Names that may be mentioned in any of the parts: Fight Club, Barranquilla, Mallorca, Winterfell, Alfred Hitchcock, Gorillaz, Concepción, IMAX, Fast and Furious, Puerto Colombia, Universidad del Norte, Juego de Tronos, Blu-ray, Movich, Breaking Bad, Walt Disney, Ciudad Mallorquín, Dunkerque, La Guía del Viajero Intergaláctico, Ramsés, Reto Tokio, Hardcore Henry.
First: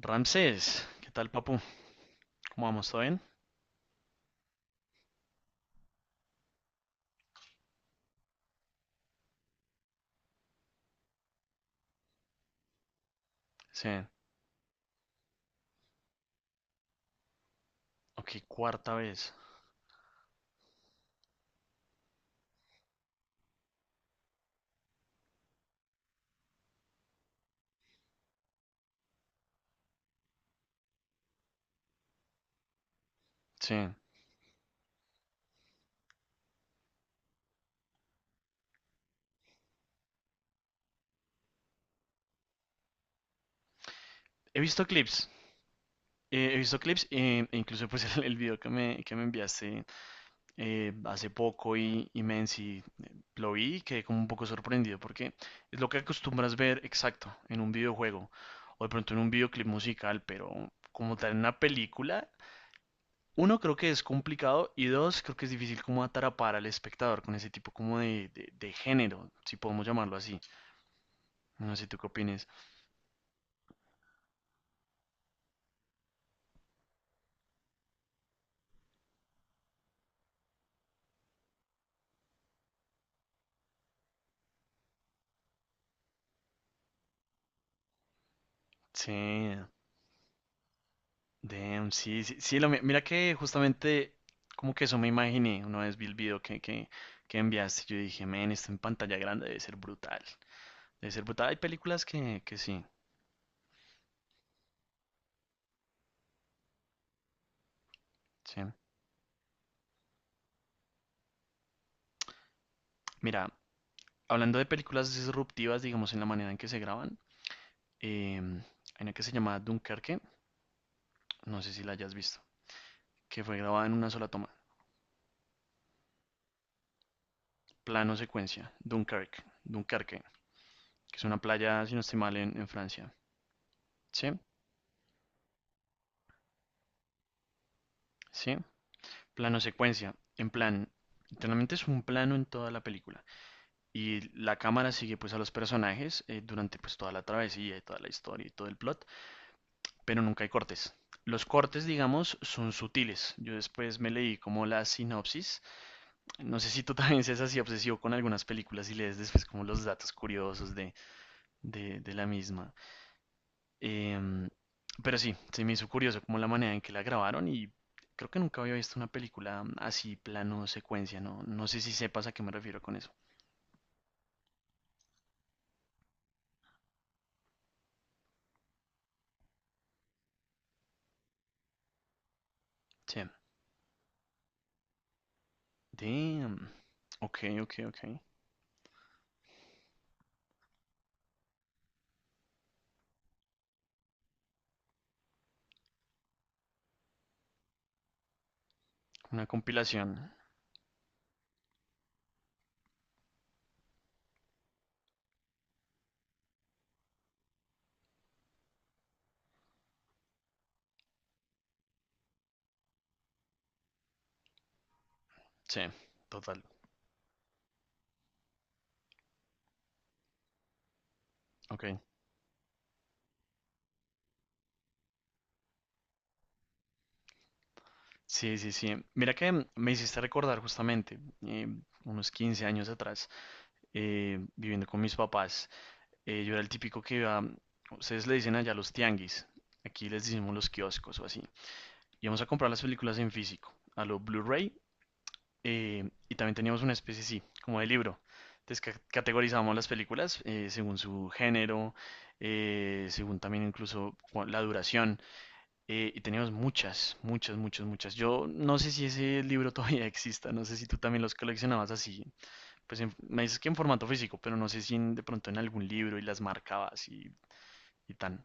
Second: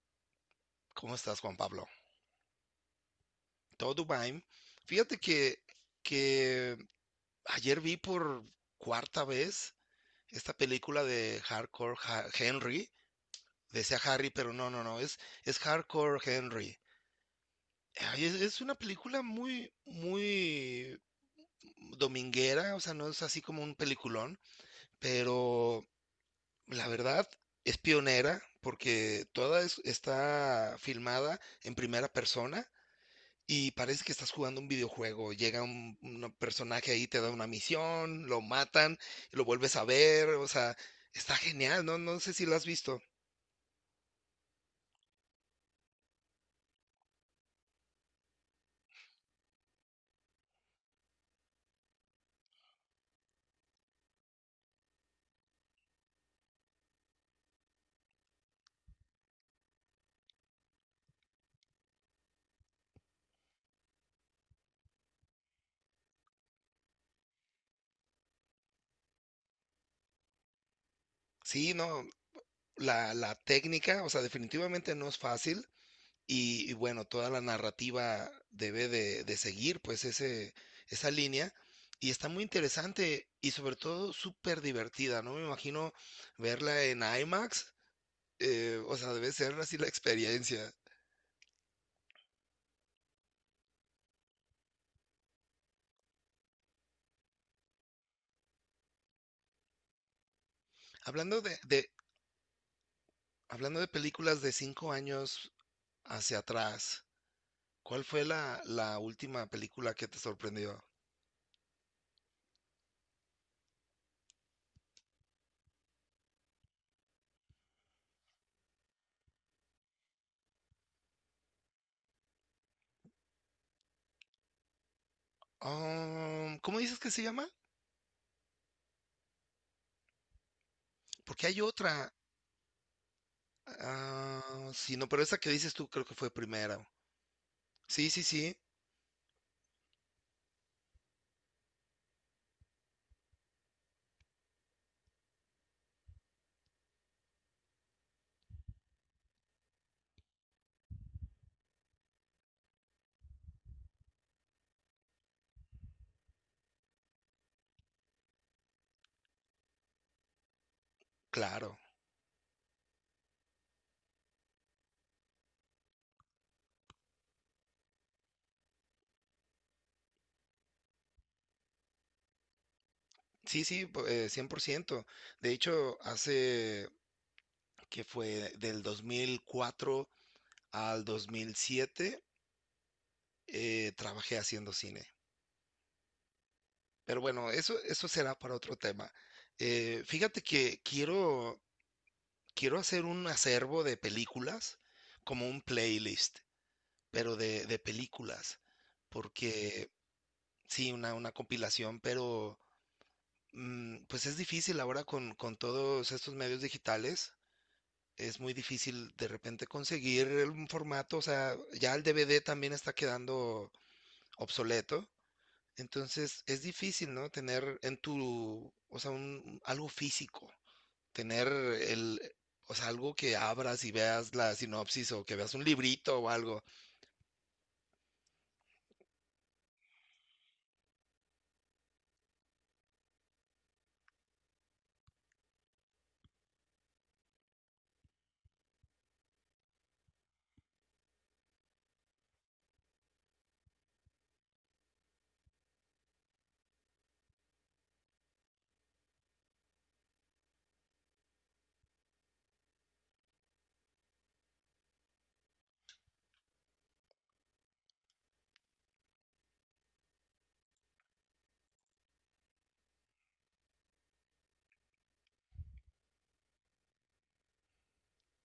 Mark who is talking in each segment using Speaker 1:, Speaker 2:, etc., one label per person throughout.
Speaker 1: Ramsés, ¿qué
Speaker 2: ¿Cómo
Speaker 1: tal,
Speaker 2: estás, Juan
Speaker 1: papu?
Speaker 2: Pablo?
Speaker 1: ¿Cómo vamos? ¿Todo bien?
Speaker 2: Todo bien. Fíjate que ayer vi por cuarta vez esta película de Hardcore Henry.
Speaker 1: Sí.
Speaker 2: Decía Harry, pero no, no, no, es Hardcore Henry. Ay, es,
Speaker 1: Ok,
Speaker 2: es una
Speaker 1: cuarta
Speaker 2: película
Speaker 1: vez.
Speaker 2: muy, muy dominguera. O sea, no es así como un peliculón, pero la verdad es pionera porque está filmada en primera persona. Y
Speaker 1: Sí.
Speaker 2: parece que estás jugando un videojuego. Llega un personaje ahí, te da una misión, lo matan, y lo vuelves a ver. O sea, está genial, ¿no? No sé si lo has visto.
Speaker 1: He visto clips. He visto clips e incluso pues el video que que me enviaste hace poco y Menzi lo vi y quedé como un poco sorprendido porque es lo que acostumbras ver exacto en un videojuego o de pronto en un videoclip musical, pero como tal en una película, uno creo que es complicado y dos creo que es difícil como atrapar al espectador con ese tipo como de género, si podemos llamarlo así.
Speaker 2: Sí,
Speaker 1: No sé tú
Speaker 2: no,
Speaker 1: qué opines.
Speaker 2: la técnica, o sea, definitivamente no es fácil. Y bueno, toda la narrativa debe de seguir, pues, ese, esa línea. Y está muy interesante y sobre todo súper divertida, ¿no? Me imagino verla en IMAX. O sea,
Speaker 1: Sí,
Speaker 2: debe ser así la experiencia.
Speaker 1: damn, sí, sí, sí, mira que justamente como que eso me imaginé una vez vi el video que enviaste. Yo dije, men, esto en pantalla grande debe ser brutal. Debe ser
Speaker 2: Hablando
Speaker 1: brutal. Hay
Speaker 2: de, de,
Speaker 1: películas que sí,
Speaker 2: Hablando de películas de 5 años hacia atrás, ¿cuál fue
Speaker 1: sí.
Speaker 2: la última película que te sorprendió?
Speaker 1: Mira, hablando de películas disruptivas, digamos, en la manera en que se graban, em, hay una que se llama Dunkerque, no sé si la hayas visto, que fue grabada en una sola toma,
Speaker 2: ¿Cómo dices que se llama?
Speaker 1: plano secuencia, Dunkerque, que es una
Speaker 2: Porque hay
Speaker 1: playa, si no
Speaker 2: otra.
Speaker 1: estoy mal, en Francia. Sí,
Speaker 2: Sí, no, pero esa que dices tú creo que fue primero. Sí, sí, sí,
Speaker 1: sí. Plano secuencia, en plan, literalmente es un plano en toda la película y la cámara sigue pues a los personajes durante pues toda la travesía y toda la historia y todo el plot, pero nunca hay cortes. Los cortes, digamos, son sutiles. Yo después me leí como la sinopsis. No sé si tú también seas así obsesivo con algunas películas y lees después como los datos curiosos
Speaker 2: claro.
Speaker 1: de la misma. Em, pero sí, se me hizo curioso como la manera en que la grabaron y creo que nunca había visto una película así, plano, secuencia, ¿no? No sé si sepas a qué me refiero con eso.
Speaker 2: Sí, sí, 100%. De hecho, hace que fue del 2004 al 2007,
Speaker 1: Sí.
Speaker 2: trabajé haciendo cine.
Speaker 1: Damn.
Speaker 2: Pero
Speaker 1: Ok,
Speaker 2: bueno,
Speaker 1: ok,
Speaker 2: eso
Speaker 1: ok.
Speaker 2: será para otro tema. Fíjate que quiero hacer un acervo de películas, como un playlist, pero de películas,
Speaker 1: Una
Speaker 2: porque
Speaker 1: compilación.
Speaker 2: sí, una compilación, pero pues es difícil ahora con todos estos medios digitales. Es muy difícil de repente conseguir un formato. O sea, ya el DVD también está quedando obsoleto,
Speaker 1: Sí,
Speaker 2: entonces es
Speaker 1: total.
Speaker 2: difícil, ¿no? Tener en tu, o sea, un, algo físico. Tener
Speaker 1: Ok.
Speaker 2: o sea, algo que abras y veas la sinopsis o que veas un librito o algo.
Speaker 1: Sí, sí, sí. Mira que me hiciste recordar justamente, eh, unos 15 años atrás, viviendo con mis papás, yo era el típico que iba, ustedes le dicen allá los tianguis, aquí les decimos los kioscos o así. Íbamos a comprar las películas en físico, a lo Blu-ray, y también teníamos una especie, sí, como de libro. Entonces categorizábamos las películas según su género, según también incluso la duración, y teníamos muchas, muchas, muchas, muchas. Yo no sé si ese libro todavía exista, no sé si tú también los coleccionabas así, pues me dices que en formato físico, pero no sé si de pronto en algún libro y las marcabas y tan.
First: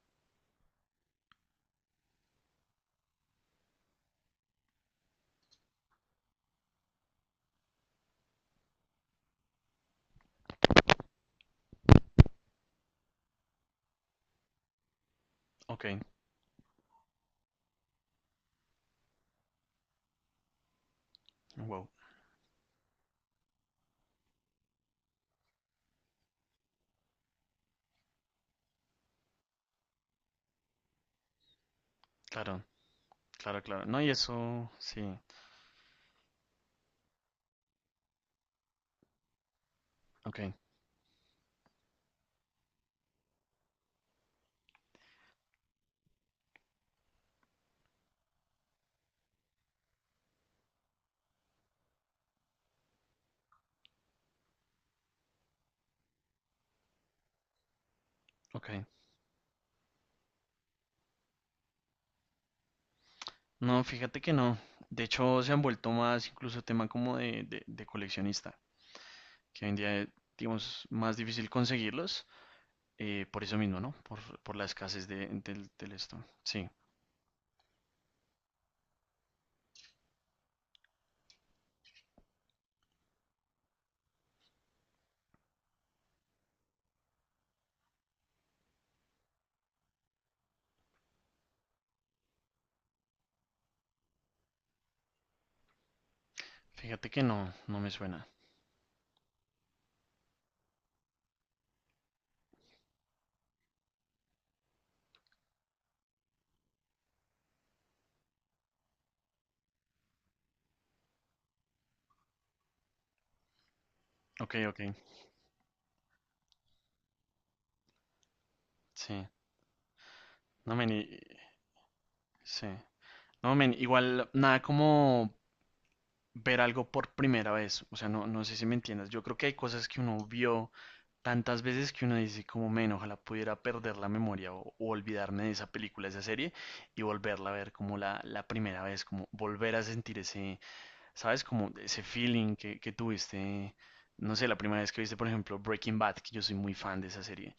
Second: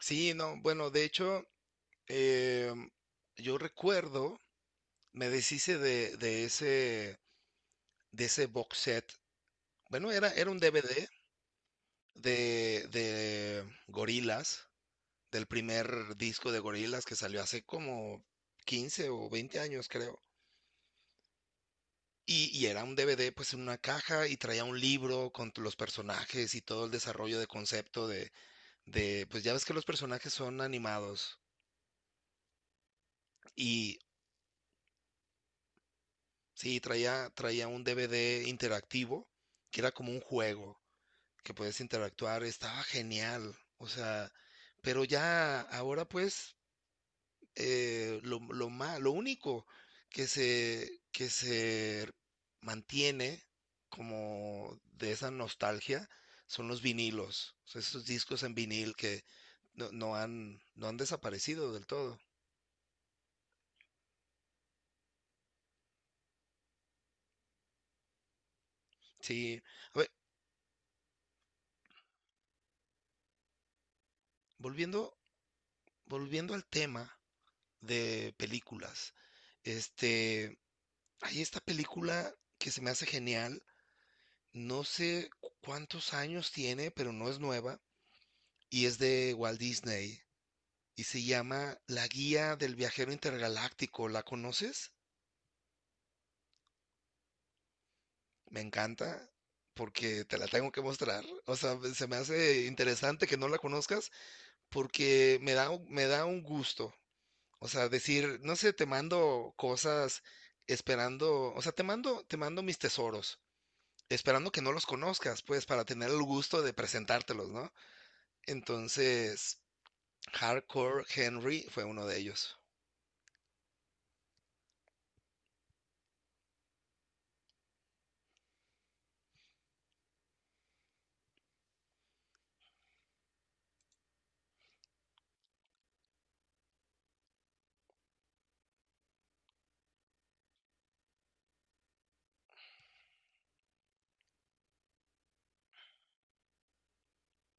Speaker 2: Sí, no, bueno, de hecho, eh, yo recuerdo, me deshice de ese box set. Bueno, era un DVD de Gorillaz, del
Speaker 1: Ok,
Speaker 2: primer disco de Gorillaz que salió hace como 15 o 20 años, creo.
Speaker 1: wow,
Speaker 2: Y era un DVD pues en una caja y traía un libro con los personajes y todo el desarrollo de concepto. Pues ya ves que los personajes son animados
Speaker 1: claro, claro, claro.
Speaker 2: y
Speaker 1: No, y eso, sí,
Speaker 2: sí, traía un DVD interactivo que era como un
Speaker 1: ok,
Speaker 2: juego que puedes interactuar. Estaba genial, o sea, pero ya ahora pues lo único que se mantiene como de esa nostalgia son los vinilos. O sea, esos discos en
Speaker 1: ok.
Speaker 2: vinil que no han desaparecido del todo.
Speaker 1: No, fíjate que no. De hecho, se han vuelto más incluso tema como de coleccionista,
Speaker 2: Sí,
Speaker 1: que hoy en día,
Speaker 2: a
Speaker 1: digamos, más difícil conseguirlos, por eso mismo, ¿no? Por la escasez
Speaker 2: Volviendo,
Speaker 1: del esto.
Speaker 2: volviendo al
Speaker 1: Sí,
Speaker 2: tema de películas, este, hay esta película que se me hace genial, no sé cuántos años tiene, pero no es nueva, y es de Walt Disney, y se llama La Guía del Viajero Intergaláctico. ¿La conoces?
Speaker 1: fíjate que no, no me suena.
Speaker 2: Me encanta, porque te la tengo que mostrar. O sea, se me hace interesante que no la conozcas, porque me me da un gusto. O sea, decir, no sé, te mando cosas esperando, o sea, te mando mis tesoros, esperando
Speaker 1: Ok,
Speaker 2: que no
Speaker 1: ok,
Speaker 2: los conozcas, pues, para tener el gusto de presentártelos, ¿no?
Speaker 1: sí.
Speaker 2: Entonces,
Speaker 1: No,
Speaker 2: Hardcore Henry fue uno de ellos.
Speaker 1: sí. No, men, igual, nada como ver algo por primera vez. O sea, no, no sé si me entiendas. Yo creo que hay cosas que uno vio tantas veces que uno dice como men, ojalá pudiera perder la memoria o olvidarme de esa película, de esa serie y volverla a ver como la primera vez, como volver a sentir ese, ¿sabes? Como ese feeling que tuviste, no sé, la primera vez que viste, por ejemplo, Breaking Bad, que yo soy muy fan de esa serie.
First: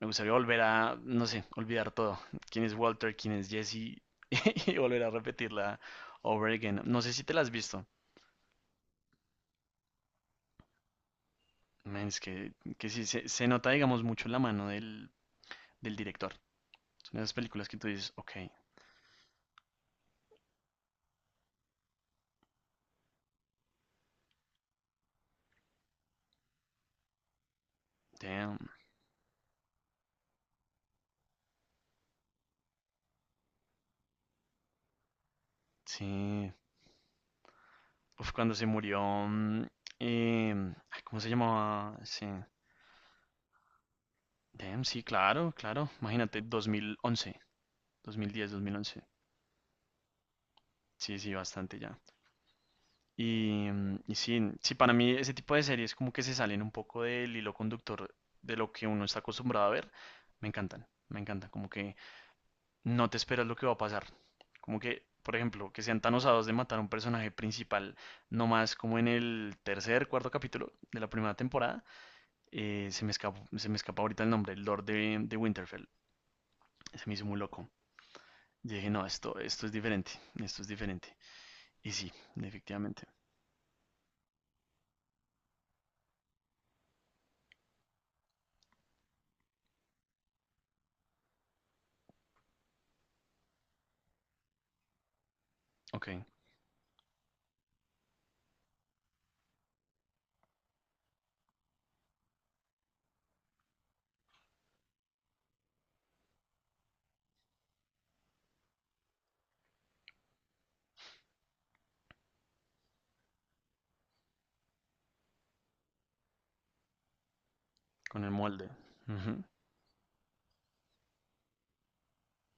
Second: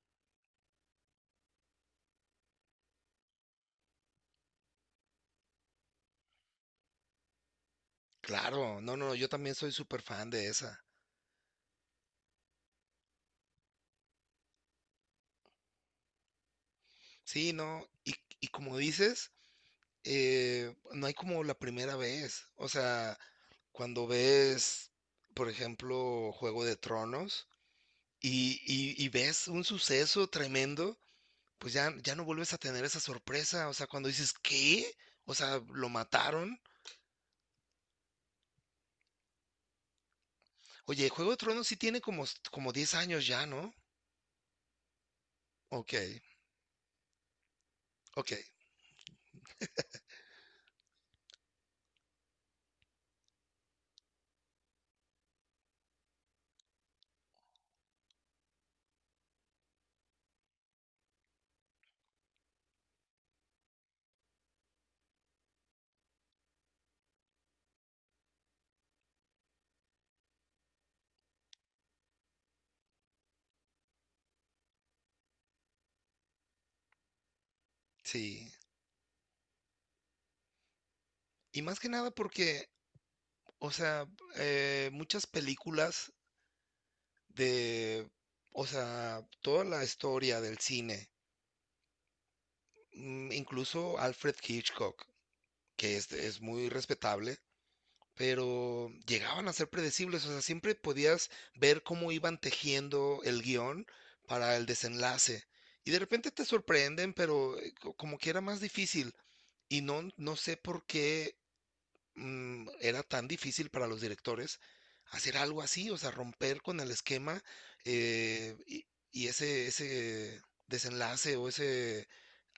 Speaker 1: Me gustaría volver a, no sé, olvidar todo. ¿Quién es Walter? ¿Quién es Jesse? Y volver a repetirla over again. No sé si te la has visto.
Speaker 2: Claro, no, no, yo también soy súper fan de esa.
Speaker 1: Man, que sí, se nota, digamos, mucho la mano del director. Son esas
Speaker 2: Sí,
Speaker 1: películas que
Speaker 2: no,
Speaker 1: tú dices, ok,
Speaker 2: y como dices, no hay como la primera vez. O sea, cuando ves, por ejemplo, Juego de Tronos y,
Speaker 1: damn,
Speaker 2: y ves un suceso tremendo, pues ya, ya no vuelves a tener esa sorpresa. O sea, cuando dices, ¿qué? O sea, lo
Speaker 1: sí.
Speaker 2: mataron.
Speaker 1: Uf, cuando se murió, mm, ay,
Speaker 2: Oye,
Speaker 1: ¿cómo se
Speaker 2: Juego de Tronos sí
Speaker 1: llamaba?
Speaker 2: tiene como,
Speaker 1: Sí.
Speaker 2: como 10 años ya, ¿no?
Speaker 1: Damn, sí, claro, claro.
Speaker 2: Ok,
Speaker 1: Imagínate, 2011,
Speaker 2: ok,
Speaker 1: 2010, 2011. Sí, sí, bastante ya. Y sí, sí, para mí ese tipo de series como que se salen un poco del hilo conductor de lo que uno está acostumbrado a ver. Me encantan, me encantan. Como que no te esperas lo que va a pasar. Como que, por ejemplo, que sean tan osados de matar a un personaje principal, no más como en el tercer, cuarto capítulo de la primera temporada. Se me escapa ahorita el nombre, el Lord de Winterfell. Se me hizo muy loco.
Speaker 2: sí.
Speaker 1: Y dije, no, esto es diferente, esto es diferente.
Speaker 2: Y más que
Speaker 1: Y
Speaker 2: nada
Speaker 1: sí,
Speaker 2: porque,
Speaker 1: efectivamente.
Speaker 2: o sea, muchas películas de, o sea, toda la historia del cine, incluso Alfred Hitchcock, que
Speaker 1: Ok,
Speaker 2: es muy respetable, pero llegaban a ser predecibles. O sea, siempre podías ver cómo iban tejiendo el guión para el desenlace. Y de repente te sorprenden, pero como que era más difícil. Y no, no sé por qué era tan difícil para los directores hacer algo así. O sea, romper con el esquema
Speaker 1: con el
Speaker 2: eh,
Speaker 1: molde.
Speaker 2: y, y
Speaker 1: Ujú,
Speaker 2: ese desenlace o ese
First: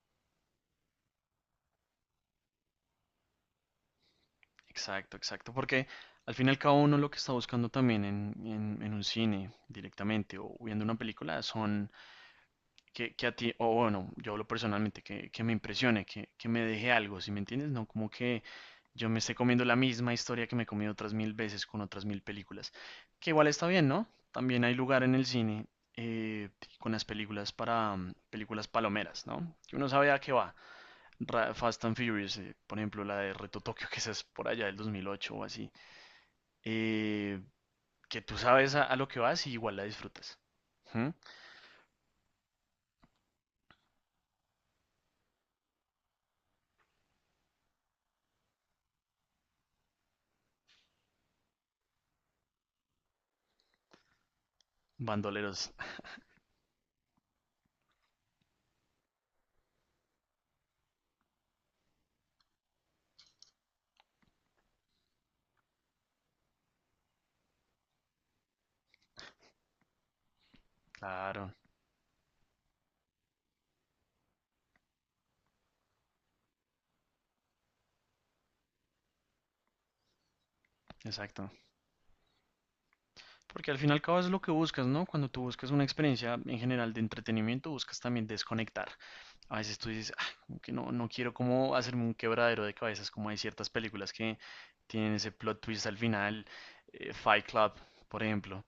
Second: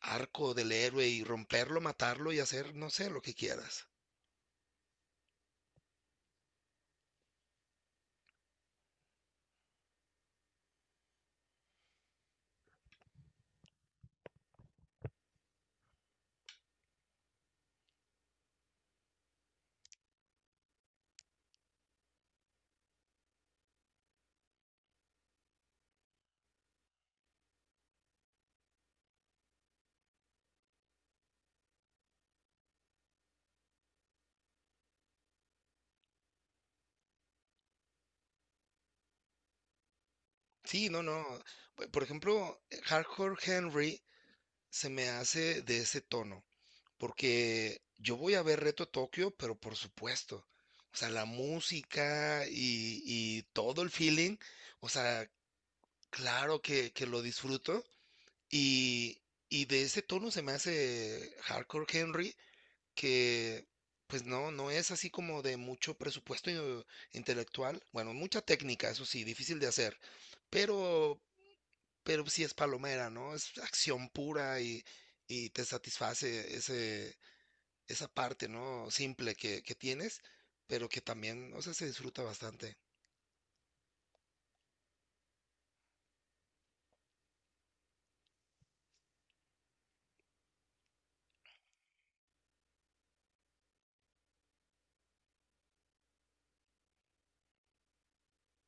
Speaker 2: arco del héroe y romperlo, matarlo y hacer, no sé, lo que quieras.
Speaker 1: exacto, exacto. Porque al fin y al cabo uno lo que está buscando también en un cine directamente o viendo una película son que a ti, o bueno, yo hablo personalmente, que me impresione, que me deje algo, ¿sí me entiendes? No como que yo me esté comiendo la misma historia que me he comido otras mil veces con otras mil películas, que igual está bien, ¿no? También hay lugar en el cine eh, con las películas para películas palomeras, ¿no? Que uno sabe a qué va. Fast and Furious, por ejemplo, la de Reto Tokio, que esa es por allá del 2008 o así, eh, que tú sabes a lo que vas y igual la disfrutas.
Speaker 2: Sí, no,
Speaker 1: ¿Mm?
Speaker 2: no. Por ejemplo, Hardcore Henry se me hace de ese tono, porque yo voy a ver Reto Tokio, pero por supuesto. O sea, la música y todo el feeling, o sea,
Speaker 1: Bandoleros,
Speaker 2: claro que lo disfruto. Y, y de ese tono se me hace Hardcore Henry, que pues no, no es así como de mucho presupuesto intelectual. Bueno, mucha técnica, eso sí, difícil de hacer, pero
Speaker 1: claro,
Speaker 2: pero sí es palomera, ¿no? Es acción pura y te satisface ese, esa parte, ¿no? Simple que tienes, pero que también,
Speaker 1: exacto.
Speaker 2: o sea, se disfruta bastante.
Speaker 1: Porque al fin y al cabo es lo que buscas, ¿no? Cuando tú buscas una experiencia en general de entretenimiento, buscas también desconectar. A veces tú dices, "Ah, como que no, no quiero como hacerme un quebradero de cabezas", como hay ciertas películas que tienen ese plot twist al final, Fight Club, por ejemplo,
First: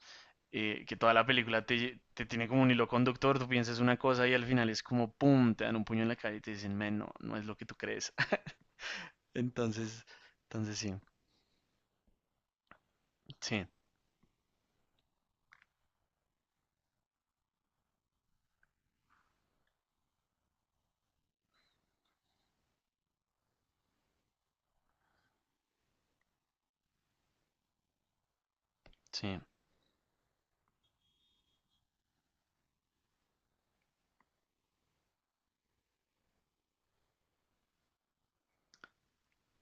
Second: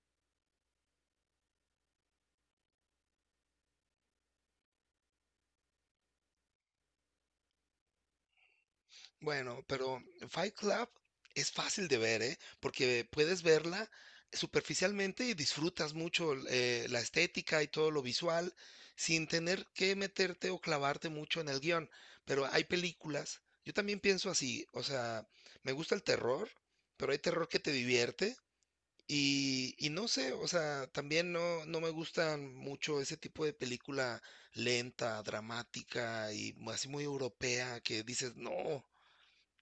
Speaker 1: que toda la película te tiene como un hilo conductor, tú piensas una cosa y al final es como, ¡pum!, te dan un puño en la cara y te dicen, men, no, no es lo que tú crees.
Speaker 2: Bueno, pero
Speaker 1: Entonces,
Speaker 2: Fight
Speaker 1: entonces
Speaker 2: Club
Speaker 1: sí,
Speaker 2: es fácil de ver, ¿eh? Porque puedes
Speaker 1: sí,
Speaker 2: verla superficialmente y disfrutas mucho la estética y todo lo visual sin tener que meterte o clavarte mucho en el guión. Pero hay películas, yo también pienso así. O sea, me gusta el terror, pero hay terror que te divierte.
Speaker 1: sí,
Speaker 2: Y no sé, o sea, también no, no me gustan mucho ese tipo de película lenta, dramática y así muy europea que dices, no,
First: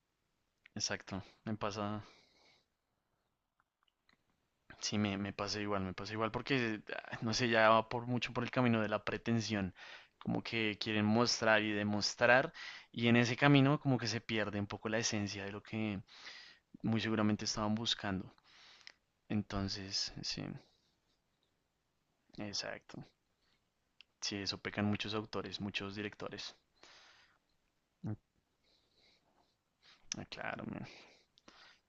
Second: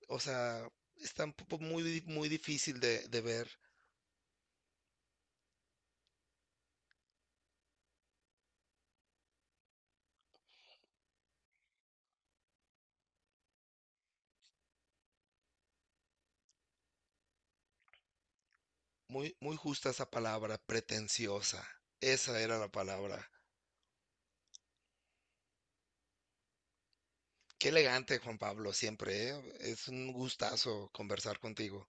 Speaker 2: o sea,
Speaker 1: exacto.
Speaker 2: está un
Speaker 1: Me
Speaker 2: poco
Speaker 1: pasa,
Speaker 2: muy difícil de ver.
Speaker 1: sí, me pasa igual, porque, ah, no sé, ya va por mucho por el camino de la pretensión, como que quieren mostrar y demostrar, y en ese camino como que se pierde un poco la esencia de lo que muy seguramente estaban buscando.
Speaker 2: Muy, muy justa esa
Speaker 1: Entonces, sí,
Speaker 2: palabra, pretenciosa, esa era la
Speaker 1: exacto.
Speaker 2: palabra.
Speaker 1: Sí, eso pecan muchos autores, muchos directores.
Speaker 2: Qué
Speaker 1: Mm.
Speaker 2: elegante, Juan Pablo, siempre, ¿eh? Es un
Speaker 1: Ah, claro, man.
Speaker 2: gustazo conversar contigo.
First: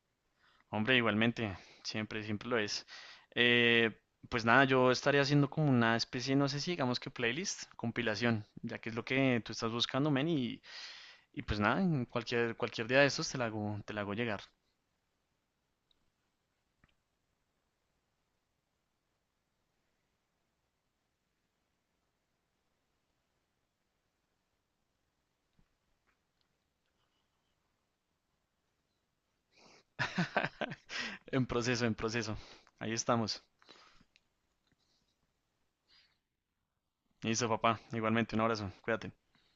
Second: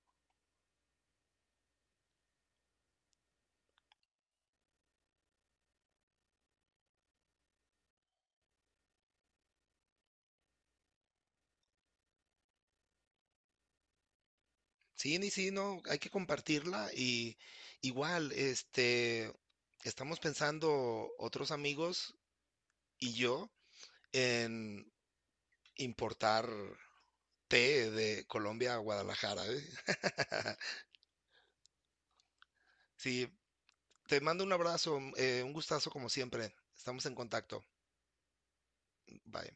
Speaker 1: Hombre, igualmente, siempre, siempre lo es. Eh, pues nada, yo estaría haciendo como una especie, no sé si digamos que playlist, compilación, ya que es lo que tú estás buscando, men, y pues nada, en cualquier, cualquier día de estos te la hago llegar.
Speaker 2: Sí, ni sí, no, hay que compartirla y igual, este, estamos pensando otros amigos y yo en importar té de Colombia a Guadalajara, ¿eh?
Speaker 1: En proceso, en proceso. Ahí
Speaker 2: Sí,
Speaker 1: estamos.
Speaker 2: te mando un abrazo, un gustazo como siempre. Estamos en
Speaker 1: Listo,
Speaker 2: contacto.
Speaker 1: papá. Igualmente, un abrazo. Cuídate.
Speaker 2: Bye.